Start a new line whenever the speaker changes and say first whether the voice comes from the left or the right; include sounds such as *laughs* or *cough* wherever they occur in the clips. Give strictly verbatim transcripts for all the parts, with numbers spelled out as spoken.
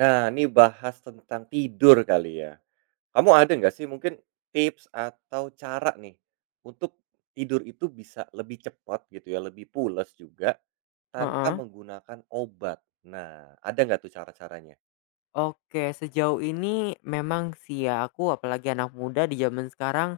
right: Nah, ini bahas tentang tidur kali ya. Kamu ada nggak sih mungkin tips atau cara nih untuk tidur itu bisa lebih cepat gitu ya, lebih pules juga tanpa
left: Heeh.
right: menggunakan obat? Nah, ada nggak tuh cara-caranya?
left: Oke, sejauh ini memang sih ya aku apalagi anak muda di zaman sekarang,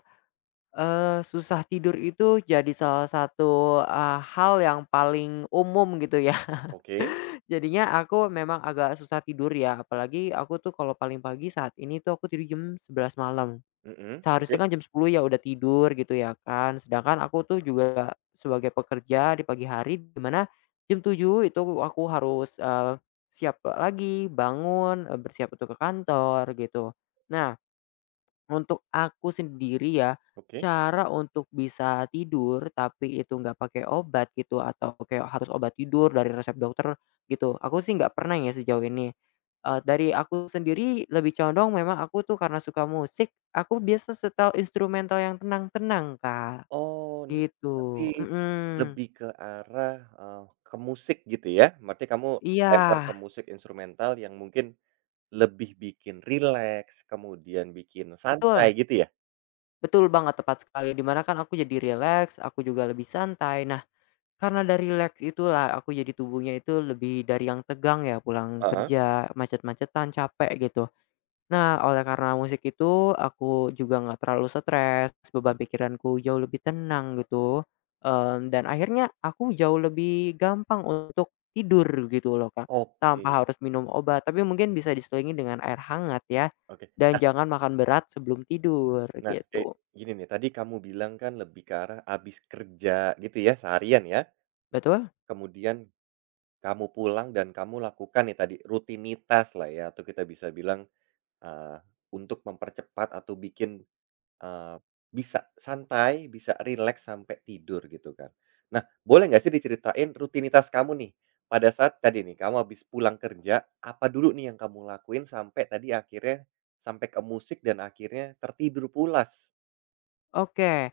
left: eee, susah tidur itu jadi salah satu, eee, hal yang paling umum gitu ya. *laughs*
right: Oke,
left: Jadinya aku memang agak susah tidur ya, apalagi aku tuh kalau paling pagi saat ini tuh aku tidur jam sebelas malam.
right: mhm,
left: Seharusnya
right: oke,
left: kan jam sepuluh ya udah tidur gitu ya kan, sedangkan aku tuh juga sebagai pekerja di pagi hari dimana jam tujuh itu aku harus, eee, siap lagi, bangun, eee, bersiap untuk ke kantor gitu. Nah, untuk aku sendiri ya,
right: oke.
left: cara untuk bisa tidur tapi itu nggak pakai obat gitu atau kayak harus obat tidur dari resep dokter gitu, aku sih nggak pernah ya sejauh ini. Eee, dari aku sendiri lebih condong memang aku tuh karena suka musik, aku biasa setel instrumental yang tenang-tenang, Kak,
right: Oh, ini berarti
left: gitu. Mhm.
right: lebih ke arah, eee, ke musik gitu ya? Berarti kamu lempar
left: Iya,
right: ke musik instrumental yang mungkin lebih bikin rileks, kemudian bikin santai
left: betul,
right: gitu ya?
left: betul banget tepat sekali di mana kan aku jadi relax, aku juga lebih santai. Nah, karena dari relax itulah aku jadi tubuhnya itu lebih dari yang tegang ya pulang
right: Heeh.
left: kerja, macet-macetan, capek gitu. Nah, oleh karena musik itu aku juga nggak terlalu stres, beban pikiranku jauh lebih tenang gitu. Mmm, dan akhirnya aku jauh lebih gampang untuk tidur gitu loh, Kak,
right: Oke,
left: tanpa harus minum obat. Tapi mungkin bisa diselingi dengan air hangat ya,
right: oke.
left: dan jangan makan berat sebelum tidur
right: Nah, kayak
left: gitu.
right: gini nih, tadi kamu bilang kan lebih ke arah habis kerja gitu ya, seharian ya,
left: Betul?
right: kemudian kamu pulang dan kamu lakukan nih tadi rutinitas lah ya, atau kita bisa bilang, eee, untuk mempercepat atau bikin Eee, bisa santai, bisa rileks sampai tidur gitu kan. Nah, boleh nggak sih diceritain rutinitas kamu nih, pada saat tadi nih kamu habis pulang kerja, apa dulu nih yang kamu lakuin sampai tadi akhirnya sampai ke musik dan akhirnya tertidur pulas?
left: Oke.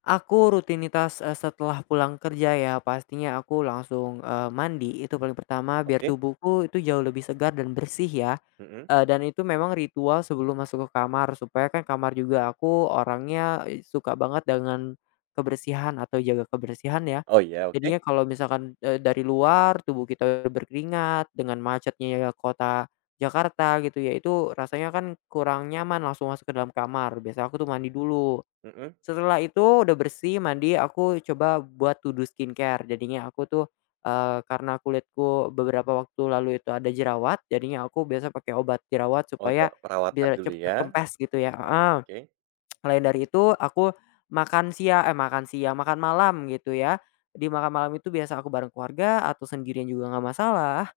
left: Aku rutinitas, eee, setelah pulang kerja ya pastinya aku langsung, eee, mandi itu paling pertama biar
right: Oke,
left: tubuhku itu jauh lebih segar dan bersih ya,
right: mhm.
left: eee, dan itu memang ritual sebelum masuk ke kamar supaya kan kamar juga aku orangnya, eee, suka banget dengan kebersihan atau jaga kebersihan ya.
right: Oh iya,
left: Jadinya
right: oke,
left: kalau misalkan, eee, dari luar tubuh kita udah berkeringat dengan macetnya ya kota Jakarta gitu ya itu rasanya kan kurang nyaman langsung masuk ke dalam kamar biasa aku tuh mandi dulu.
right: mhm.
left: Setelah itu udah bersih, mandi, aku coba buat to do skincare. Jadinya aku tuh, eee, karena kulitku beberapa waktu lalu itu ada jerawat, jadinya aku biasa pakai obat jerawat
right: Oh, udah
left: supaya
right: perawatan
left: biar
right: dulu
left: cepet
right: ya,
left: kempes gitu ya, heeh.
right: oke,
left: Selain dari itu aku makan siang eh, makan siang, makan malam gitu ya. Di makan malam itu biasa aku bareng keluarga atau sendirian juga nggak masalah.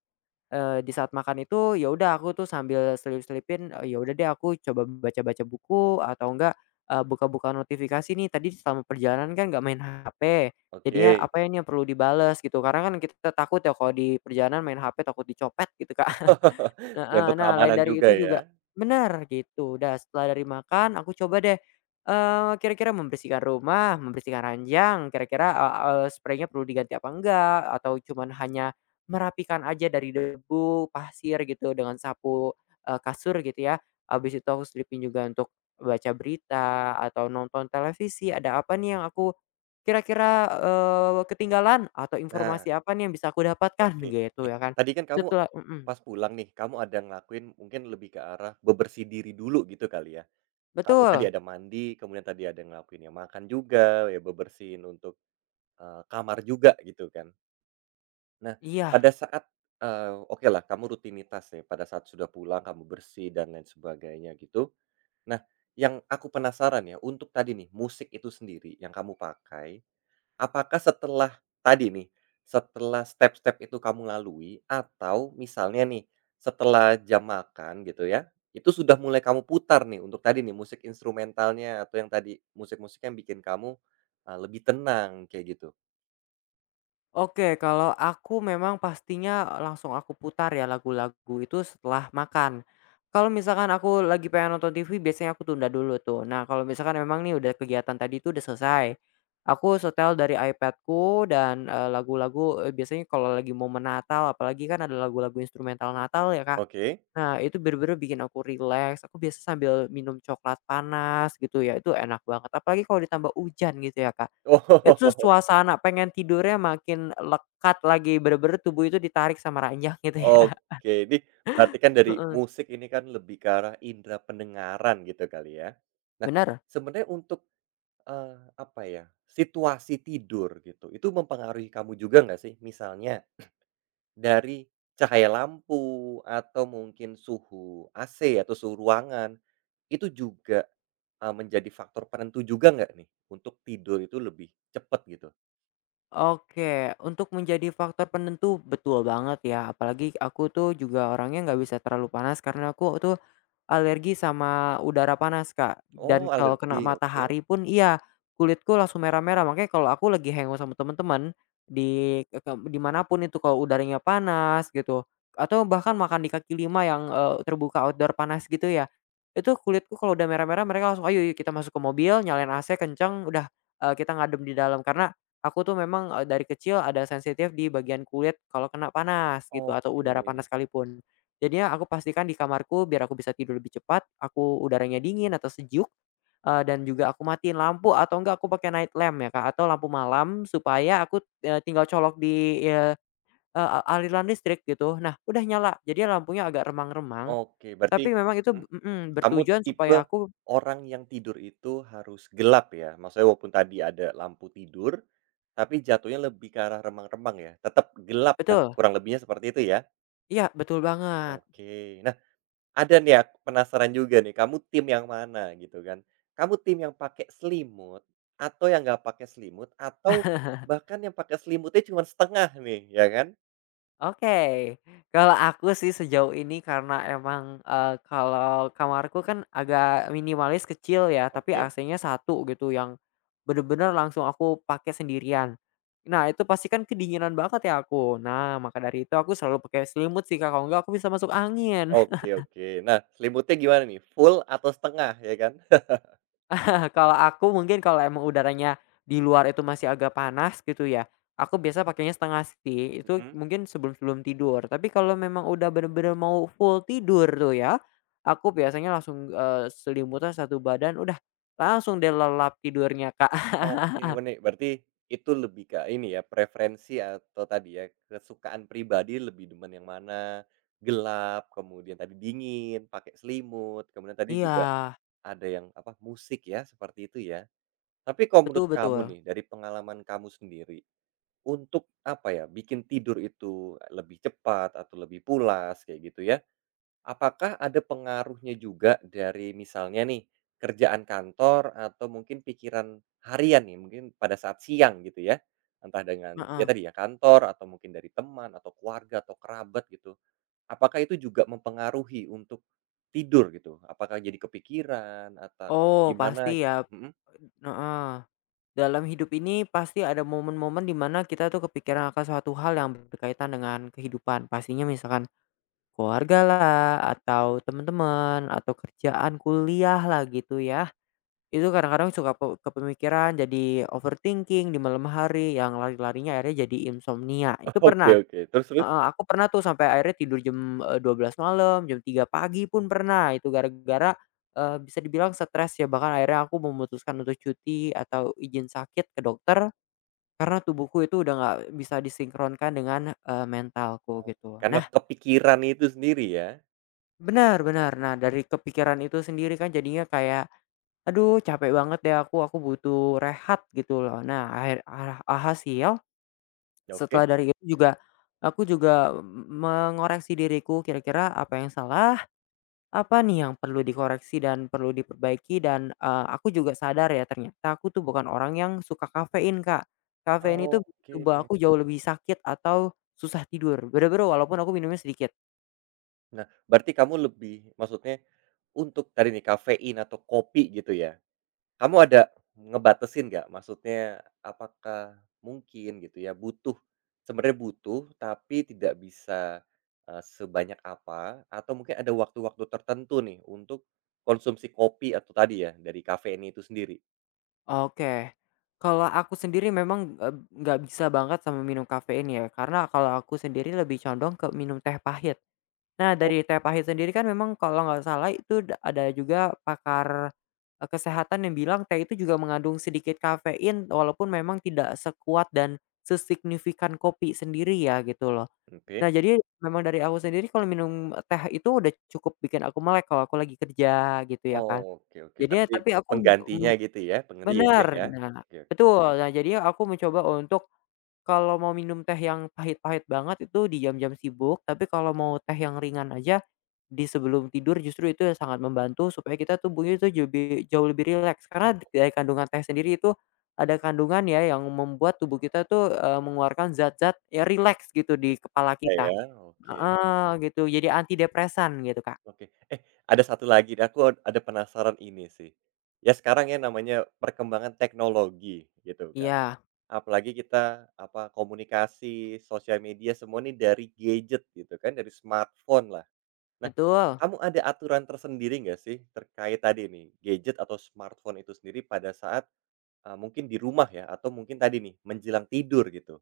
left: Eee, di saat makan itu ya udah aku tuh sambil selip-selipin, eee, ya udah deh aku coba baca-baca buku atau enggak, eee, buka-buka notifikasi nih tadi selama perjalanan kan nggak main H P, jadinya
right: oke.
left: apa ya ini yang perlu dibales gitu karena kan kita takut ya kalau di perjalanan main H P takut dicopet gitu, Kak.
right: *laughs* Ya
left: Heeh,
right: untuk
left: nah lain
right: keamanan
left: dari
right: juga
left: itu juga
right: ya.
left: benar gitu. Udah setelah dari makan aku coba deh, eee, kira-kira membersihkan rumah, membersihkan ranjang, kira-kira, eee eee, spraynya perlu diganti apa enggak, atau cuman hanya merapikan aja dari debu, pasir gitu dengan sapu, eee, kasur gitu ya. Habis itu aku selipin juga untuk baca berita atau nonton televisi, ada apa nih yang aku kira-kira, eee, ketinggalan atau
right: Nah,
left: informasi apa nih yang bisa aku dapatkan
right: oke.
left: gitu
right: Nih,
left: ya kan.
right: tadi kan kamu
left: Setelah, mhm.
right: pas pulang nih, kamu ada ngelakuin mungkin lebih ke arah bebersih diri dulu gitu kali ya? Kamu tadi
left: Betul.
right: ada mandi, kemudian tadi ada ngelakuin ya makan juga, ya bebersihin untuk, eee, kamar juga gitu kan. Nah,
left: Iya,
right: pada saat, eh, oke lah kamu rutinitas nih pada saat sudah pulang kamu bersih dan lain sebagainya gitu. Nah, yang aku penasaran ya untuk tadi nih musik itu sendiri yang kamu pakai. Apakah setelah tadi nih, setelah step-step itu kamu lalui atau misalnya nih, setelah jam makan gitu ya, itu sudah mulai kamu putar nih untuk tadi nih musik instrumentalnya atau yang tadi musik-musik yang bikin kamu, eee, lebih tenang kayak gitu?
left: oke. Kalau aku memang pastinya langsung aku putar ya lagu-lagu itu setelah makan. Kalau misalkan aku lagi pengen nonton T V, biasanya aku tunda dulu tuh. Nah, kalau misalkan memang nih udah kegiatan tadi itu udah selesai, aku setel dari iPadku dan eh, lagu-lagu eh, biasanya kalau lagi momen Natal, apalagi kan ada lagu-lagu instrumental Natal ya, Kak.
right: Oke.
left: Nah, itu bener-bener bikin aku relax. Aku biasa sambil minum coklat panas gitu ya, itu enak banget. Apalagi kalau ditambah hujan gitu ya, Kak. Itu
right: Oh, *laughs*
left: suasana pengen tidurnya makin lekat lagi, bener-bener tubuh itu ditarik sama ranjang gitu ya.
right: oke. Ini berarti kan dari
left: Heeh,
right: musik ini kan lebih ke arah indera pendengaran gitu kali ya. Nah,
left: bener.
right: sebenarnya untuk Eee, apa ya, situasi tidur gitu, itu mempengaruhi kamu juga nggak sih? Misalnya dari cahaya lampu atau mungkin suhu A C atau suhu ruangan, itu juga, eee, menjadi faktor penentu juga nggak nih untuk tidur itu lebih cepet gitu?
left: Oke, untuk menjadi faktor penentu betul banget ya, apalagi aku tuh juga orangnya nggak bisa terlalu panas karena aku tuh alergi sama udara panas, Kak, dan
right: Oh,
left: kalau kena
right: alergi, oke.
left: matahari pun iya, kulitku langsung merah-merah. Makanya kalau aku lagi hangout sama temen-temen di ke ke di mana itu kalau udaranya panas gitu, atau bahkan makan di kaki lima yang, eee, terbuka outdoor panas gitu ya, itu kulitku kalau udah merah-merah mereka langsung, "Ayo, yuk kita masuk ke mobil, nyalain A C kenceng, udah, eee, kita ngadem di dalam." Karena aku tuh memang, eee, dari kecil ada sensitif di bagian kulit kalau kena panas gitu atau
right: Oke,
left: udara panas sekalipun. Jadinya aku pastikan di kamarku biar aku bisa tidur lebih cepat, aku udaranya dingin atau sejuk, eee, dan juga aku matiin lampu atau enggak aku pakai night lamp ya, Kak, atau lampu malam supaya aku, eee, tinggal colok di, eee, e aliran listrik gitu. Nah, udah nyala, jadi lampunya agak remang-remang,
right: oke, berarti
left: tapi memang itu
right: mhm.
left: mhm,
right: Kamu
left: bertujuan
right: tipe
left: supaya aku.
right: orang yang tidur itu harus gelap ya? Maksudnya walaupun tadi ada lampu tidur, tapi jatuhnya lebih ke arah remang-remang ya? Tetap gelap lah,
left: Betul,
right: kurang lebihnya seperti itu ya?
left: iya betul banget.
right: Oke. Nah, ada nih aku penasaran juga nih, kamu tim yang mana gitu kan? Kamu tim yang pakai selimut, atau yang nggak pakai selimut, atau bahkan yang pakai selimutnya cuma setengah nih, ya kan?
left: Oke, kalau aku sih sejauh ini karena emang, eee, kalau kamarku kan agak minimalis kecil ya, tapi
right: Oke.
left: A C-nya satu gitu yang bener-bener langsung aku pakai sendirian. Nah, itu pasti kan kedinginan banget ya aku. Nah, maka dari itu aku selalu pakai selimut sih, Kak, kalau enggak aku bisa masuk angin.
right: Oke, oke. Nah, selimutnya gimana nih? Full atau setengah ya kan?
left: Nah, kalau aku mungkin kalau emang udaranya di luar itu masih agak panas gitu ya, aku biasa pakainya setengah sih, itu
right: *laughs*
left: mungkin sebelum-sebelum tidur. Tapi kalau memang udah bener-bener mau full tidur tuh ya, aku biasanya langsung, eee, selimutan satu badan, udah langsung deh lelap tidurnya, Kak. *laughs*
right: Oke, menik berarti itu lebih ke ini ya, preferensi atau tadi ya, kesukaan pribadi lebih demen yang mana, gelap, kemudian tadi dingin, pakai selimut, kemudian tadi
left: Iya,
right: juga ada yang apa, musik ya, seperti itu ya. Tapi kalau
left: betul
right: menurut kamu
left: betul.
right: nih, dari pengalaman kamu sendiri, untuk apa ya, bikin tidur itu lebih cepat atau lebih pulas kayak gitu ya, apakah ada pengaruhnya juga dari misalnya nih, kerjaan kantor atau mungkin pikiran harian nih, mungkin pada saat siang gitu ya? Entah dengan ya
left: Heeh.
right: tadi ya kantor atau mungkin dari teman atau keluarga atau kerabat gitu. Apakah itu juga mempengaruhi untuk tidur gitu? Apakah jadi kepikiran atau
left: Oh,
right: gimana
left: pasti
right: gitu?
left: ya.
right: Mhm.
left: Heeh. Dalam hidup ini pasti ada momen-momen dimana kita tuh kepikiran akan suatu hal yang berkaitan dengan kehidupan. Pastinya misalkan keluarga lah atau teman-teman, atau kerjaan, kuliah lah gitu ya. Itu kadang-kadang suka pe kepemikiran, jadi overthinking di malam hari yang lari-larinya akhirnya jadi insomnia, itu
right: *laughs* Oke,
left: pernah.
right: oke, terus, terus?
left: Heeh, aku pernah tuh sampai akhirnya tidur jam, eh, dua belas malam, jam tiga pagi pun pernah, itu gara-gara, eee, bisa dibilang stres ya, bahkan akhirnya aku memutuskan untuk cuti atau izin sakit ke dokter, karena tubuhku itu udah nggak bisa disinkronkan dengan, eee, mentalku
right: Oh,
left: gitu.
right: karena
left: Nah,
right: kepikiran itu sendiri ya?
left: benar benar. Nah, dari kepikiran itu sendiri kan jadinya kayak, "Aduh capek banget deh aku, aku butuh rehat," gitu loh. Nah, akhir ah alhasil
right: Ya, oke.
left: setelah dari itu juga aku juga mengoreksi diriku kira-kira apa yang salah, apa nih yang perlu dikoreksi dan perlu diperbaiki dan, eee, aku juga sadar ya ternyata aku tuh bukan orang yang suka kafein, Kak. Kafein itu bikin
right: Oke.
left: tubuh aku jauh lebih sakit atau susah tidur, bener-bener walaupun aku minumnya sedikit.
right: Nah, berarti kamu lebih maksudnya untuk tadi nih kafein atau kopi gitu ya, kamu ada ngebatasin nggak? Maksudnya apakah mungkin gitu ya butuh sebenarnya butuh tapi tidak bisa, eee, sebanyak apa atau mungkin ada waktu-waktu tertentu nih untuk konsumsi kopi atau tadi ya dari kafein itu sendiri?
left: Oke. Kalau aku sendiri memang, eee, nggak bisa banget sama minum kafein ya, karena kalau aku sendiri lebih condong ke minum teh pahit. Nah, dari teh pahit sendiri kan memang kalau nggak salah itu da ada juga pakar, eee, kesehatan yang bilang teh itu juga mengandung sedikit kafein walaupun memang tidak sekuat dan sesignifikan kopi sendiri ya, gitu loh. Nah,
right: Oke.
left: jadi memang dari aku sendiri kalau minum teh itu udah cukup bikin aku melek kalau aku lagi kerja gitu ya
right: Oh,
left: kan.
right: oke, oke
left: Jadinya
right: berarti
left: tapi aku.
right: penggantinya gitu ya, pengganti ya?
left: Bener,
right: Ya?
left: nah
right: Oke,
left: betul. Nah, jadinya aku mencoba untuk kalau mau minum teh yang pahit-pahit banget itu di jam-jam sibuk, tapi kalau mau teh yang ringan aja di sebelum tidur justru itu sangat membantu supaya kita tubuhnya itu jebi jauh lebih rileks. Karena dari kandungan teh sendiri itu ada kandungan ya yang membuat tubuh kita tuh, eee, mengeluarkan zat-zat ya rileks gitu di kepala
right: teh
left: kita.
right: ya, oke.
left: Heeh, gitu jadi antidepresan gitu, Kak.
right: Oke. Eh, ada satu lagi deh, aku ada penasaran ini sih. Ya sekarang ya namanya perkembangan teknologi gitu kan.
left: Iya,
right: Apalagi kita apa komunikasi, sosial media semua ini dari gadget gitu kan, dari smartphone lah. Nah,
left: betul.
right: kamu ada aturan tersendiri nggak sih terkait tadi nih, gadget atau smartphone itu sendiri pada saat, eee, mungkin di rumah ya atau mungkin tadi nih menjelang tidur gitu?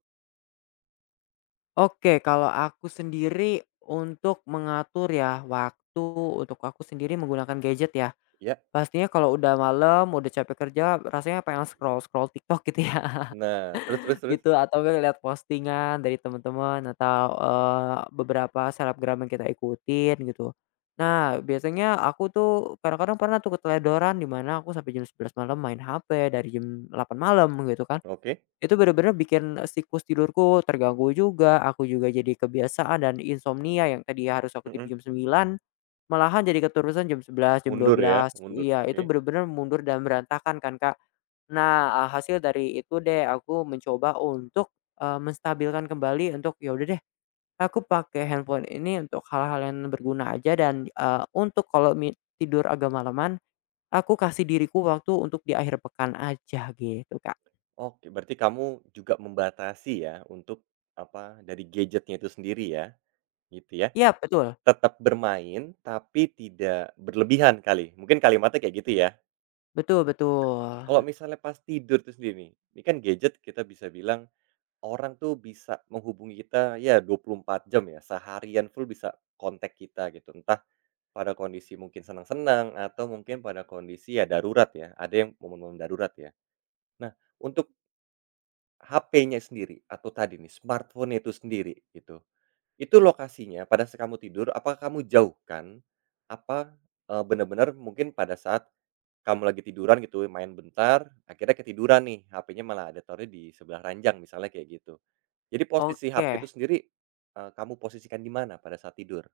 left: Oke, kalau aku sendiri untuk mengatur ya waktu untuk aku sendiri menggunakan gadget ya.
right: Ya.
left: Pastinya kalau udah malam, udah capek kerja, rasanya pengen scroll-scroll TikTok gitu ya. *laughs*
right: Nah, terus, terus, terus?
left: Gitu atau enggak lihat postingan dari teman-teman atau eee, beberapa selebgram yang kita ikutin gitu. Nah, biasanya aku tuh kadang-kadang pernah tuh keteledoran di mana aku sampai jam sebelas malam main H P dari jam delapan malam gitu kan.
right: Oke.
left: Itu bener-bener bikin e, siklus tidurku terganggu juga, aku juga jadi kebiasaan dan insomnia yang tadi harus aku
right: Mhm.
left: tidur jam sembilan, malahan jadi keterusan jam sebelas, jam dua
right: Mundur ya,
left: belas,
right: mundur.
left: Iya, itu
right: Oke.
left: bener-bener mundur dan berantakan kan, Kak. Nah, eee, hasil dari itu deh aku mencoba untuk, eee, menstabilkan kembali untuk, ya udah deh aku pakai handphone ini untuk hal-hal yang berguna aja dan, eee, untuk kalau mi tidur agak malaman, aku kasih diriku waktu untuk di akhir pekan aja gitu, Kak.
right: Oke, berarti kamu juga membatasi ya untuk, apa, dari gadgetnya itu sendiri ya, gitu ya.
left: Iya, betul.
right: Tetap bermain, tapi tidak berlebihan kali, mungkin kalimatnya kayak gitu ya?
left: Betul betul.
right: Kalau misalnya pas tidur itu sendiri nih, ini kan gadget kita bisa bilang orang tuh bisa menghubungi kita ya dua puluh empat jam ya, seharian full bisa kontak kita gitu, entah pada kondisi mungkin senang-senang atau mungkin pada kondisi ya darurat ya, ada yang momen-momen darurat ya. Nah, untuk H P-nya sendiri atau tadi nih smartphone-nya itu sendiri gitu, itu lokasinya pada saat kamu tidur apakah kamu jauhkan? Apa, eee, benar bener mungkin pada saat kamu lagi tiduran gitu main bentar akhirnya ketiduran nih H P-nya malah ada taruhnya di sebelah ranjang misalnya kayak gitu. Jadi posisi H P
left: Oke,
right: itu sendiri, eee, kamu posisikan di mana pada saat tidur?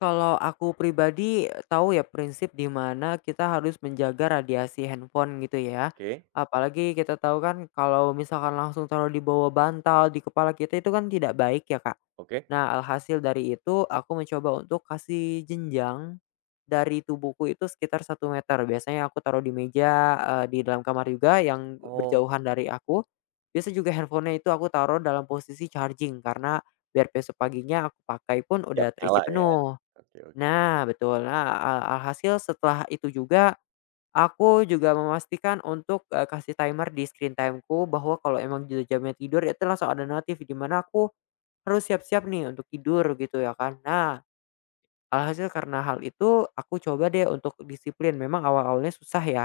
left: kalau aku pribadi tahu ya prinsip di mana kita harus menjaga radiasi handphone gitu ya.
right: Oke,
left: Apalagi kita tahu kan kalau misalkan langsung taruh di bawah bantal di kepala kita itu kan tidak baik ya, Kak.
right: oke.
left: Nah, alhasil dari itu aku mencoba untuk kasih jenjang dari tubuhku itu sekitar satu meter. Biasanya aku taruh di meja, eee, di dalam kamar juga yang
right: Oh,
left: berjauhan dari aku. Biasa juga handphonenya itu aku taruh dalam posisi charging karena biar besok paginya aku pakai pun
right: siap
left: udah
right: nyala
left: terisi
right: ya.
left: penuh.
right: Oke, oke.
left: Nah, betul. Nah, al alhasil setelah itu juga, aku juga memastikan untuk, eee, kasih timer di screen timeku bahwa kalau emang udah jamnya tidur, itu langsung ada notif di mana aku harus siap-siap nih untuk tidur gitu ya kan. Nah, alhasil karena hal itu, aku coba deh untuk disiplin. Memang awal-awalnya susah ya,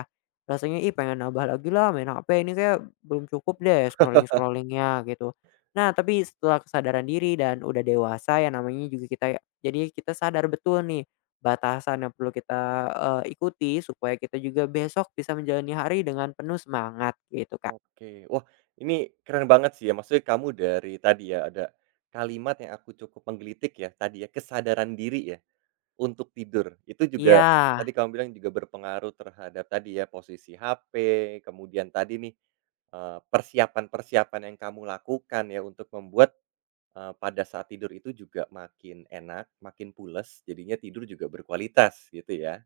left: rasanya, "Ih, pengen nambah lagi lah main H P, ini kayak belum cukup deh scrolling scrollingnya gitu." Nah, tapi setelah kesadaran diri dan udah dewasa ya namanya juga kita ya jadi kita sadar betul nih batasan yang perlu kita, eee, ikuti supaya kita juga besok bisa menjalani hari dengan penuh semangat gitu, Kak.
right: Oke. Wah, ini keren banget sih ya, maksudnya kamu dari tadi ya, ada kalimat yang aku cukup menggelitik ya, tadi ya, kesadaran diri ya, untuk tidur. Itu juga
left: Iya,
right: tadi kamu bilang juga berpengaruh terhadap tadi ya, posisi H P, kemudian tadi nih, eee, persiapan-persiapan yang kamu lakukan ya, untuk membuat, eee, pada saat tidur itu juga makin enak, makin pules, jadinya tidur juga berkualitas, gitu ya?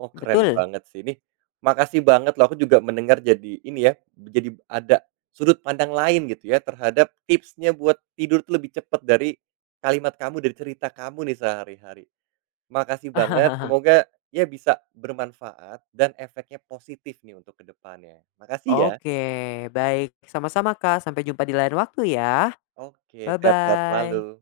right: Oh, keren
left: betul.
right: banget sih. Ini, makasih banget loh aku juga mendengar jadi ini ya, jadi ada sudut pandang lain gitu ya terhadap tipsnya buat tidur tuh lebih cepat dari kalimat kamu, dari cerita kamu nih sehari-hari. Makasih banget,
left: *laughs*
right: semoga ya bisa bermanfaat dan efeknya positif nih untuk kedepannya. Makasih ya.
left: Oke, baik. Sama-sama, Kak, sampai jumpa di lain waktu ya.
right: Oke, sehat-sehat selalu.
left: Bye-bye.